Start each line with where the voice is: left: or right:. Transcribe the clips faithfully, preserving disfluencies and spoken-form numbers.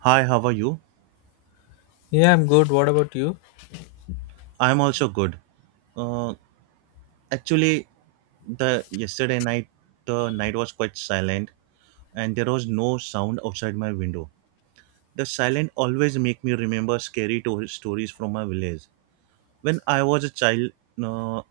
right: Hi, how are you?
left: Yeah, I'm good. What about you?
right: I'm also good. Uh, actually, the yesterday night, the night was quite silent, and there was no sound outside my window. The silence always make me remember scary to- stories from my village. When I was a child, uh,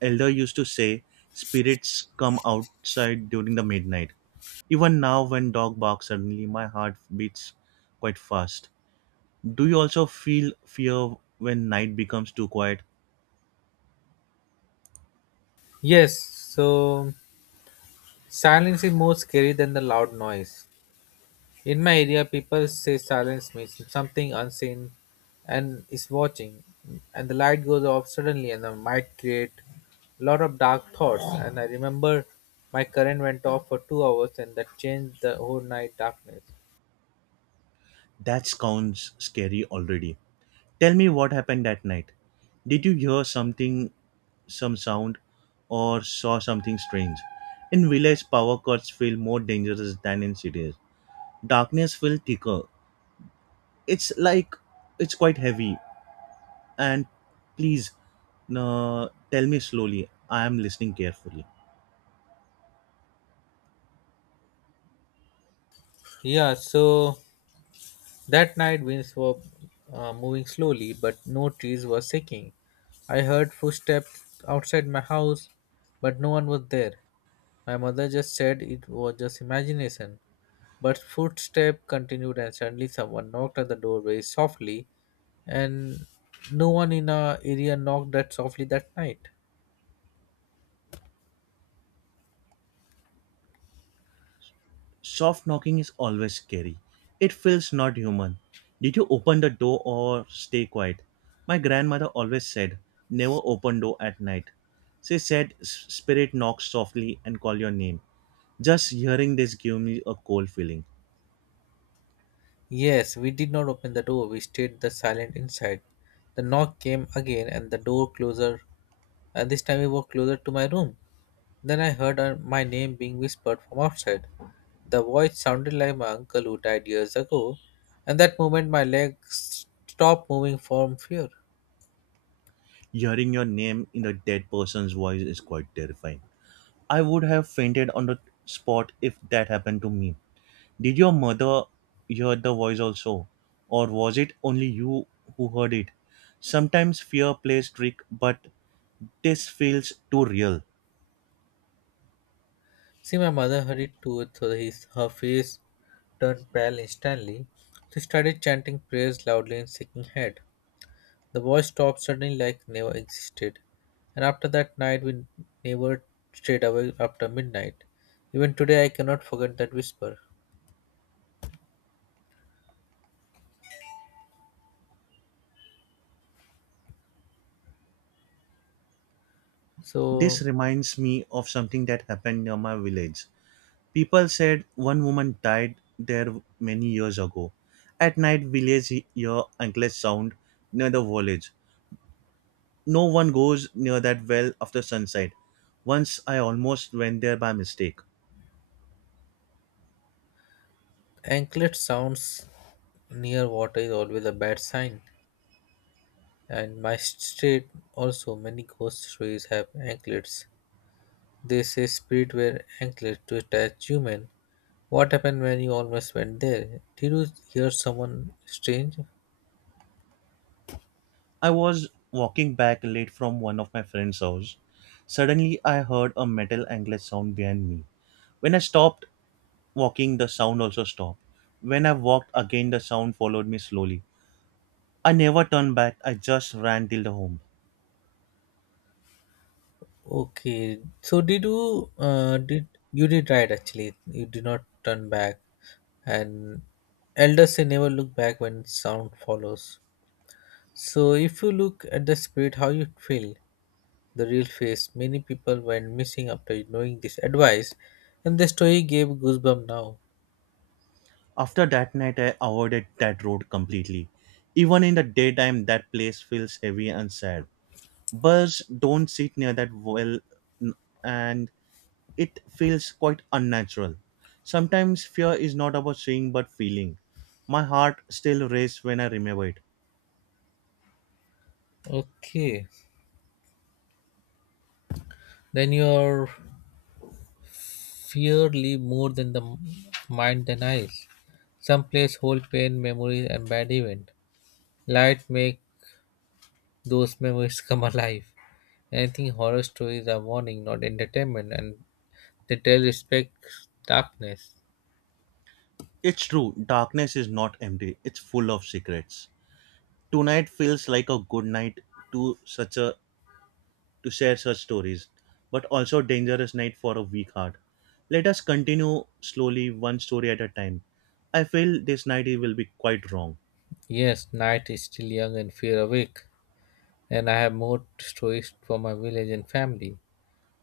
right: elder used to say spirits come outside during the midnight. Even now, when dog barks suddenly, my heart beats quite fast. Do you also feel fear when night becomes too quiet?
left: Yes, so silence is more scary than the loud noise. In my area, people say silence means something unseen and is watching, and the light goes off suddenly, and I might create a lot of dark thoughts. And I remember my current went off for two hours, and that changed the whole night darkness.
right: That sounds scary already. Tell me what happened that night. Did you hear something, some sound, or saw something strange? In village, power cuts feel more dangerous than in cities. Darkness feels thicker. It's like it's quite heavy. And please, no, tell me slowly. I am listening carefully.
left: Yeah, so that night winds were uh, moving slowly, but no trees were shaking. I heard footsteps outside my house, but no one was there. My mother just said it was just imagination. But footsteps continued, and suddenly someone knocked at the door very softly, and no one in our area knocked that softly that night.
right: Soft knocking is always scary. It feels not human. Did you open the door or stay quiet? My grandmother always said, never open door at night. She said, "S- spirit knocks softly and call your name. Just hearing this gave me a cold feeling.
left: Yes, we did not open the door, we stayed the silent inside. The knock came again, and the door closer, and this time it was closer to my room. Then I heard uh, my name being whispered from outside. The voice sounded like my uncle who died years ago, and that moment my legs stopped moving from fear.
right: Hearing your name in a dead person's voice is quite terrifying. I would have fainted on the spot if that happened to me. Did your mother hear the voice also? Or was it only you who heard it? Sometimes fear plays trick, but this feels too real.
left: See, my mother hurried to so his, her face turned pale instantly. She started chanting prayers loudly and shaking head. The voice stopped suddenly like never existed. And after that night, we never stayed awake after midnight. Even today, I cannot forget that whisper.
right: This
left: So,
right: reminds me of something that happened near my village. People said one woman died there many years ago. At night, village hear unless sound near the village. No one goes near that well after sunset. Once I almost went there by mistake.
left: anklet sounds near water is always a bad sign. And my street also many ghost stories have anklets. They say spirit wear anklets to attach human. What happened when you almost went there? Did you hear someone strange?
right: I was walking back late from one of my friend's house. Suddenly, I heard a metal angled sound behind me. When I stopped walking, the sound also stopped. When I walked again, the sound followed me slowly. I never turned back, I just ran till the home.
left: Okay, so did you uh, did you did right actually? You did not turn back, and elders say never look back when sound follows. So if you look at the spirit, how you feel? The real face. Many people went missing after knowing this advice, and the story gave goosebumps now.
right: After that night, I avoided that road completely. Even in the daytime, that place feels heavy and sad. Birds don't sit near that well, n- and it feels quite unnatural. Sometimes fear is not about seeing but feeling. My heart still races when I remember it.
left: Okay, then your fear live more than the mind than eyes. Some place hold pain, memories, and bad event. Light make those memories come alive. Anything horror stories are warning, not entertainment, and they tell respect darkness.
right: It's true, darkness is not empty, it's full of secrets. Tonight feels like a good night to such a to share such stories, but also dangerous night for a weak heart. Let us continue slowly one story at a time. I feel this night it will be quite wrong.
left: Yes, night is still young and fear awake, and I have more stories for my village and family.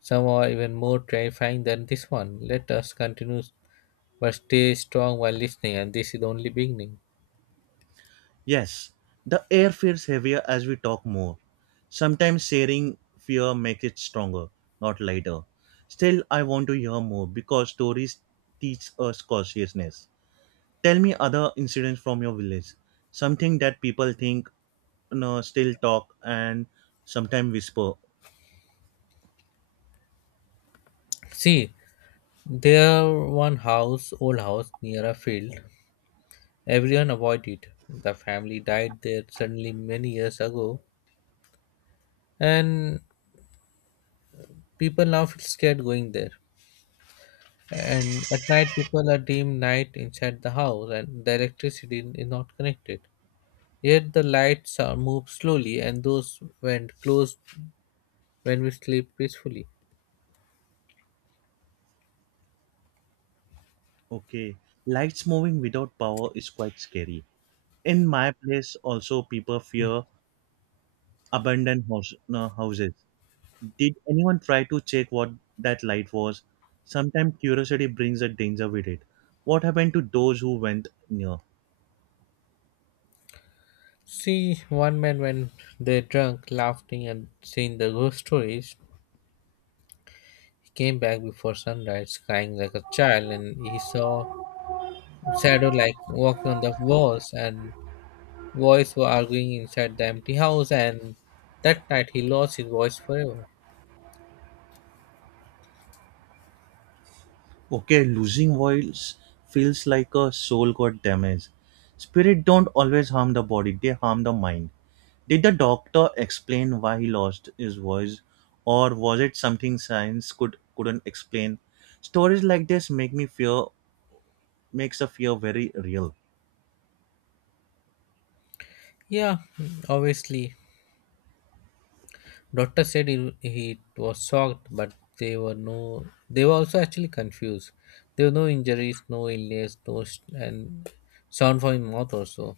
left: Some are even more terrifying than this one. Let us continue, but stay strong while listening, and this is the only beginning.
right: Yes, the air feels heavier as we talk more. Sometimes sharing fear makes it stronger, not lighter. Still, I want to hear more because stories teach us cautiousness. Tell me other incidents from your village. Something that people think, no, still talk and sometimes whisper.
left: See, there one house, old house near a field. Everyone avoided. The family died there suddenly many years ago, and people now feel scared going there. And at night, people are dim night inside the house, and the electricity is not connected. Yet the lights are moved slowly, and those went close when we sleep peacefully.
right: Okay, lights moving without power is quite scary. In my place, also people fear abandoned house, no, houses. Did anyone try to check what that light was? Sometimes curiosity brings a danger with it. What happened to those who went near?
left: See, one man when they drunk, laughing and seeing the ghost stories, he came back before sunrise, crying like a child, and he saw shadow like walking on the walls, and boys were arguing inside the empty house, and that night he lost his voice forever.
right: Okay, losing voice feels like a soul got damaged. Spirit don't always harm the body, they harm the mind. Did the doctor explain why he lost his voice, or was it something science could couldn't explain? Stories like this make me fear makes the fear very real.
left: Yeah, obviously, doctor said he, he was shocked, but they were no, they were also actually confused. There were no injuries, no illness, no, sh- and sound from his mouth also.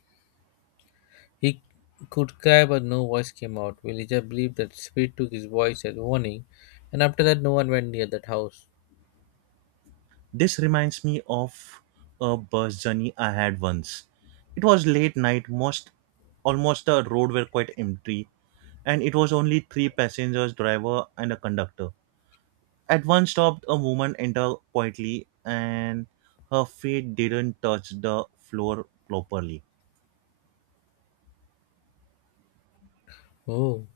left: He could cry, but no voice came out. Villager believed that spirit took his voice as warning, and after that, no one went near that house.
right: This reminds me of a bus journey I had once. It was late night, most almost the road were quite empty, and it was only three passengers, driver and a conductor. At one stop, a woman entered quietly, and her feet didn't touch the floor properly.
left: Oh,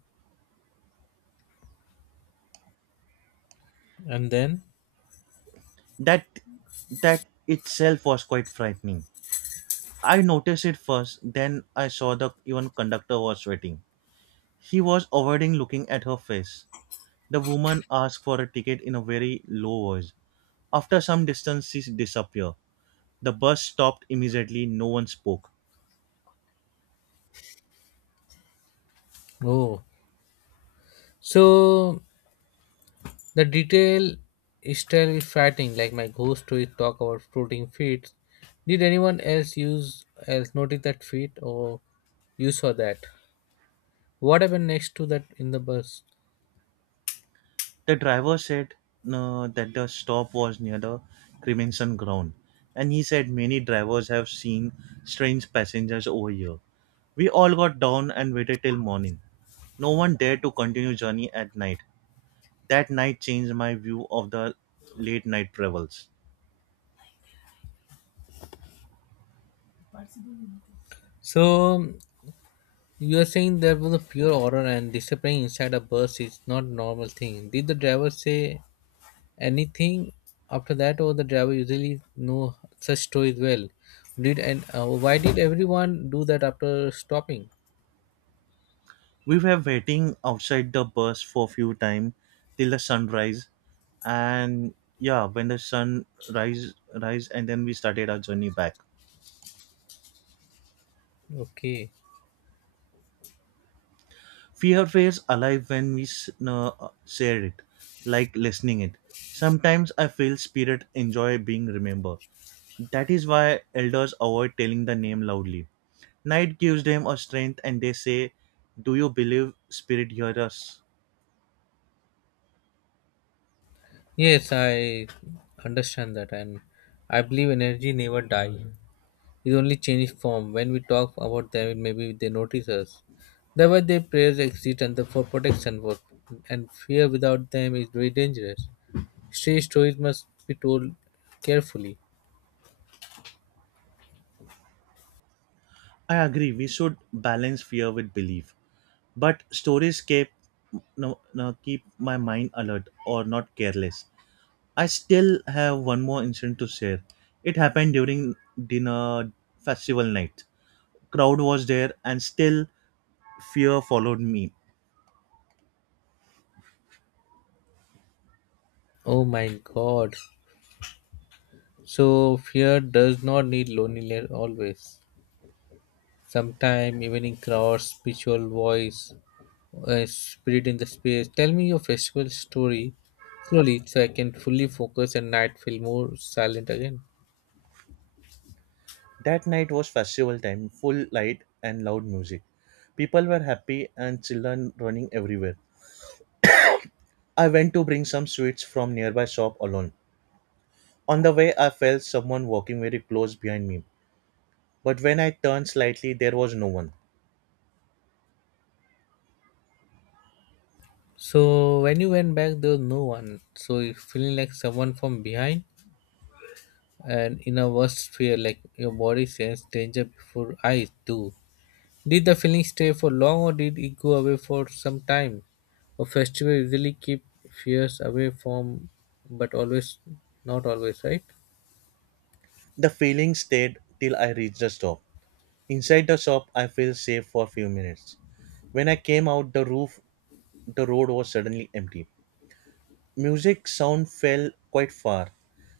left: and then?
right: That that itself was quite frightening. I noticed it first, then I saw the even conductor was sweating. He was avoiding looking at her face. The woman asks for a ticket in a very low voice. After some distance, she disappeared. The bus stopped immediately, no one spoke.
left: Oh, so the detail is still frightening, like my ghost stories talk about floating feet. Did anyone else use else notice that feet, or you saw that? What happened next to that in the bus?
right: The driver said uh, that the stop was near the cremation ground, and he said many drivers have seen strange passengers over here. We all got down and waited till morning. No one dared to continue journey at night. That night changed my view of the late night travels.
left: So you are saying there was a pure horror and disappearing inside a bus is not a normal thing. Did the driver say anything after that, or the driver usually know such stories well? Did and uh, Why did everyone do that after stopping?
right: We were waiting outside the bus for a few time till the sunrise and yeah, when the sun rise rise and then we started our journey back.
left: Okay,
right: Fear feels alive when we s- no, uh, share it, like listening it. Sometimes I feel spirit enjoy being remembered. That is why elders avoid telling the name loudly. Night gives them a strength and they say, do you believe spirit hear us?
left: yes, I understand that, and I believe energy never die. It only changes form. When we talk about them, maybe they notice us. That's why their prayers exist and the for protection, for, and fear without them is very dangerous. Strange stories must be told carefully.
right: I agree, we should balance fear with belief. But stories keep no, no, keep my mind alert or not careless. I still have one more incident to share. It happened during dinner festival night. Crowd was there and still fear followed me.
left: Oh my god. So fear does not need loneliness always. Sometime evening crowds, spiritual voice, a spirit in the space. Tell me your festival story slowly so I can fully focus and night feel more silent again.
right: That night was festival time, full light and loud music. People were happy and children running everywhere. I went to bring some sweets from nearby shop alone. On the way I felt someone walking very close behind me. But when I turned slightly there was no one.
left: So when you went back there was no one. So you feeling like someone from behind and in a worse fear like your body sense danger before eyes do. Did the feeling stay for long or did it go away for some time? A festival usually keep fears away from but always not always, right?
right: The feeling stayed till I reached the shop. Inside the shop, I felt safe for a few minutes. When I came out the roof, the road was suddenly empty. Music sound fell quite far,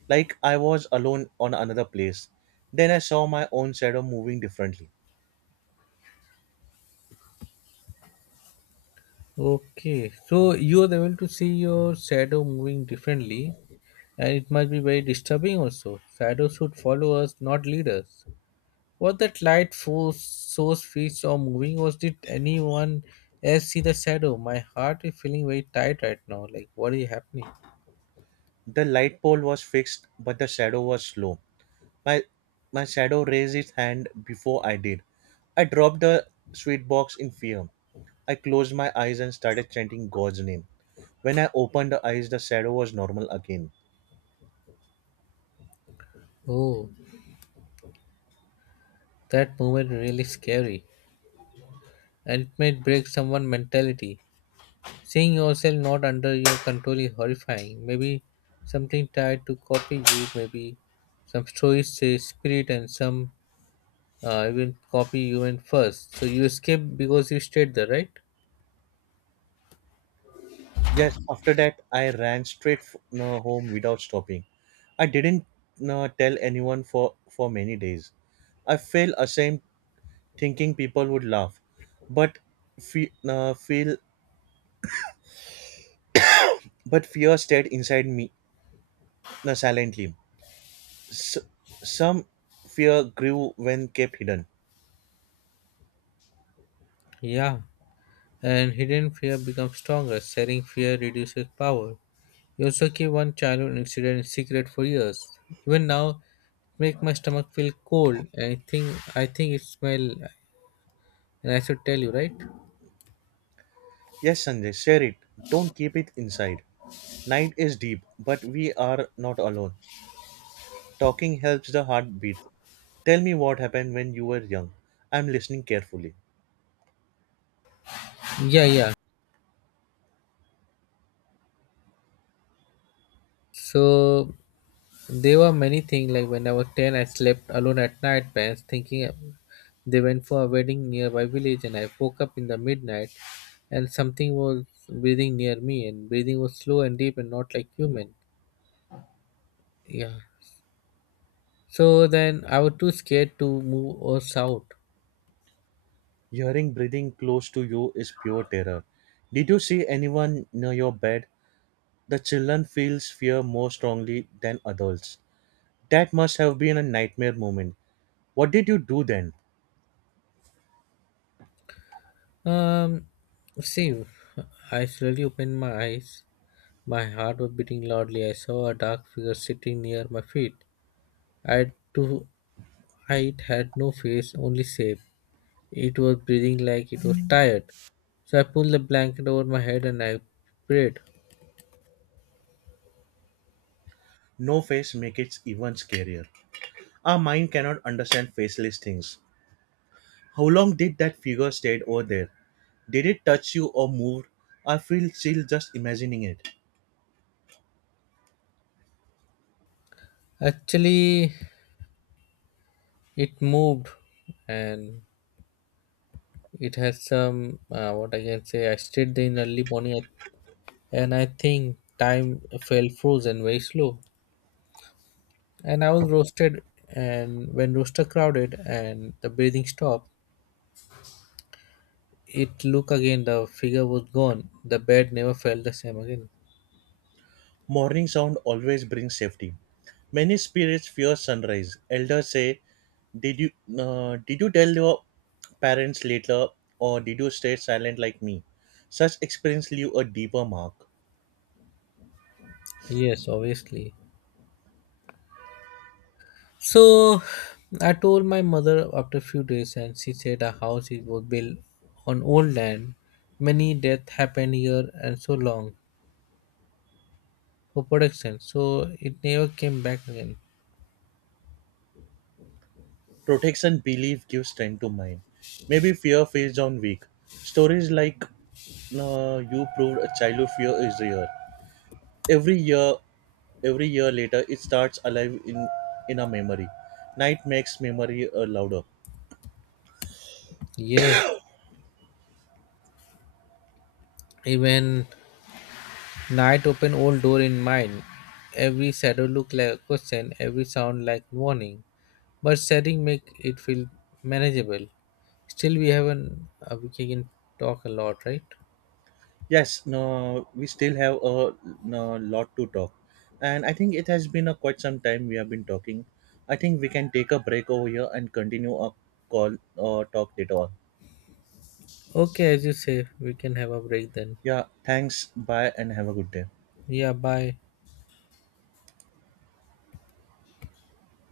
right: like I was alone on another place. Then I saw my own shadow moving differently.
left: Okay. So you are able to see your shadow moving differently and it must be very disturbing also. Shadows should follow us, not lead us. Was that light force source feet or moving or did anyone else see the shadow? My heart is feeling very tight right now. Like what is happening?
right: The light pole was fixed, but the shadow was slow. My my shadow raised its hand before I did. I dropped the sweet box in fear. I closed my eyes and started chanting God's name. When I opened the eyes, the shadow was normal again.
left: Oh, that moment really scary, and it might break someone's mentality. Seeing yourself not under your control is horrifying. Maybe something tried to copy you, maybe some stories say spirit and some uh, even copy you in first. So you escape because you stayed there, right?
right: Yes, after that, I ran straight f- no, home without stopping. I didn't no, tell anyone for, for many days. I felt ashamed thinking people would laugh, but fe- no, feel but fear stayed inside me no, silently. S- some fear grew when kept hidden.
left: Yeah. And hidden fear becomes stronger. Sharing fear reduces power. You also keep one childhood incident in secret for years. Even now, it makes my stomach feel cold. And I think I think it smell. And I should tell you, right?
right: Yes, Sanjay, share it. Don't keep it inside. Night is deep, but we are not alone. Talking helps the heart beat. Tell me what happened when you were young. I'm listening carefully.
left: Yeah, yeah. So there were many things like when I was ten, I slept alone at night, parents thinking they went for a wedding nearby village, and I woke up in the midnight and something was breathing near me, and breathing was slow and deep and not like human. Yeah. So then I was too scared to move or shout.
right: Hearing breathing close to you is pure terror. Did you see anyone near your bed? The children feels fear more strongly than adults. That must have been a nightmare moment. What did you do then?
left: Um, See, I slowly opened my eyes. My heart was beating loudly. I saw a dark figure sitting near my feet. I had to, I- It had no face, only shape. It was breathing like it was tired. So I pulled the blanket over my head and I prayed.
right: No face makes it even scarier. Our mind cannot understand faceless things. How long did that figure stayed over there? Did it touch you or move? I feel chill just imagining it.
left: Actually, it moved and it has some, uh, what I can say, I stayed there in early morning and I think time fell frozen very slow. And I was roasted and when rooster crowded and the breathing stopped, it looked again, the figure was gone. The bed never felt the same again.
right: Morning sound always brings safety. Many spirits fear sunrise. Elders say, "Did you uh, did you tell your parents later, or did you stay silent like me?" Such experience leave a deeper mark.
left: Yes, obviously. So I told my mother after a few days, and she said our house is was built on old land. Many deaths happened here, and so long for production, so it never came back again.
right: Protection belief gives strength to mind. Maybe fear feeds on weak. Stories like uh, "You proved a childhood fear is real." Every year, every year later, it starts alive in in our memory. Night makes memory uh, louder.
left: Yes, even night opened old door in mine. Every shadow looked like a question, every sound like warning. But setting make it feel manageable. Still, we haven't. Uh, we can talk a lot, right?
right: Yes, no, we still have a no, lot to talk. And I think it has been a quite some time we have been talking. I think we can take a break over here and continue our call or talk later on.
left: Okay, as you say, we can have a break then.
right: Yeah, thanks. Bye and have a good day.
left: Yeah, bye.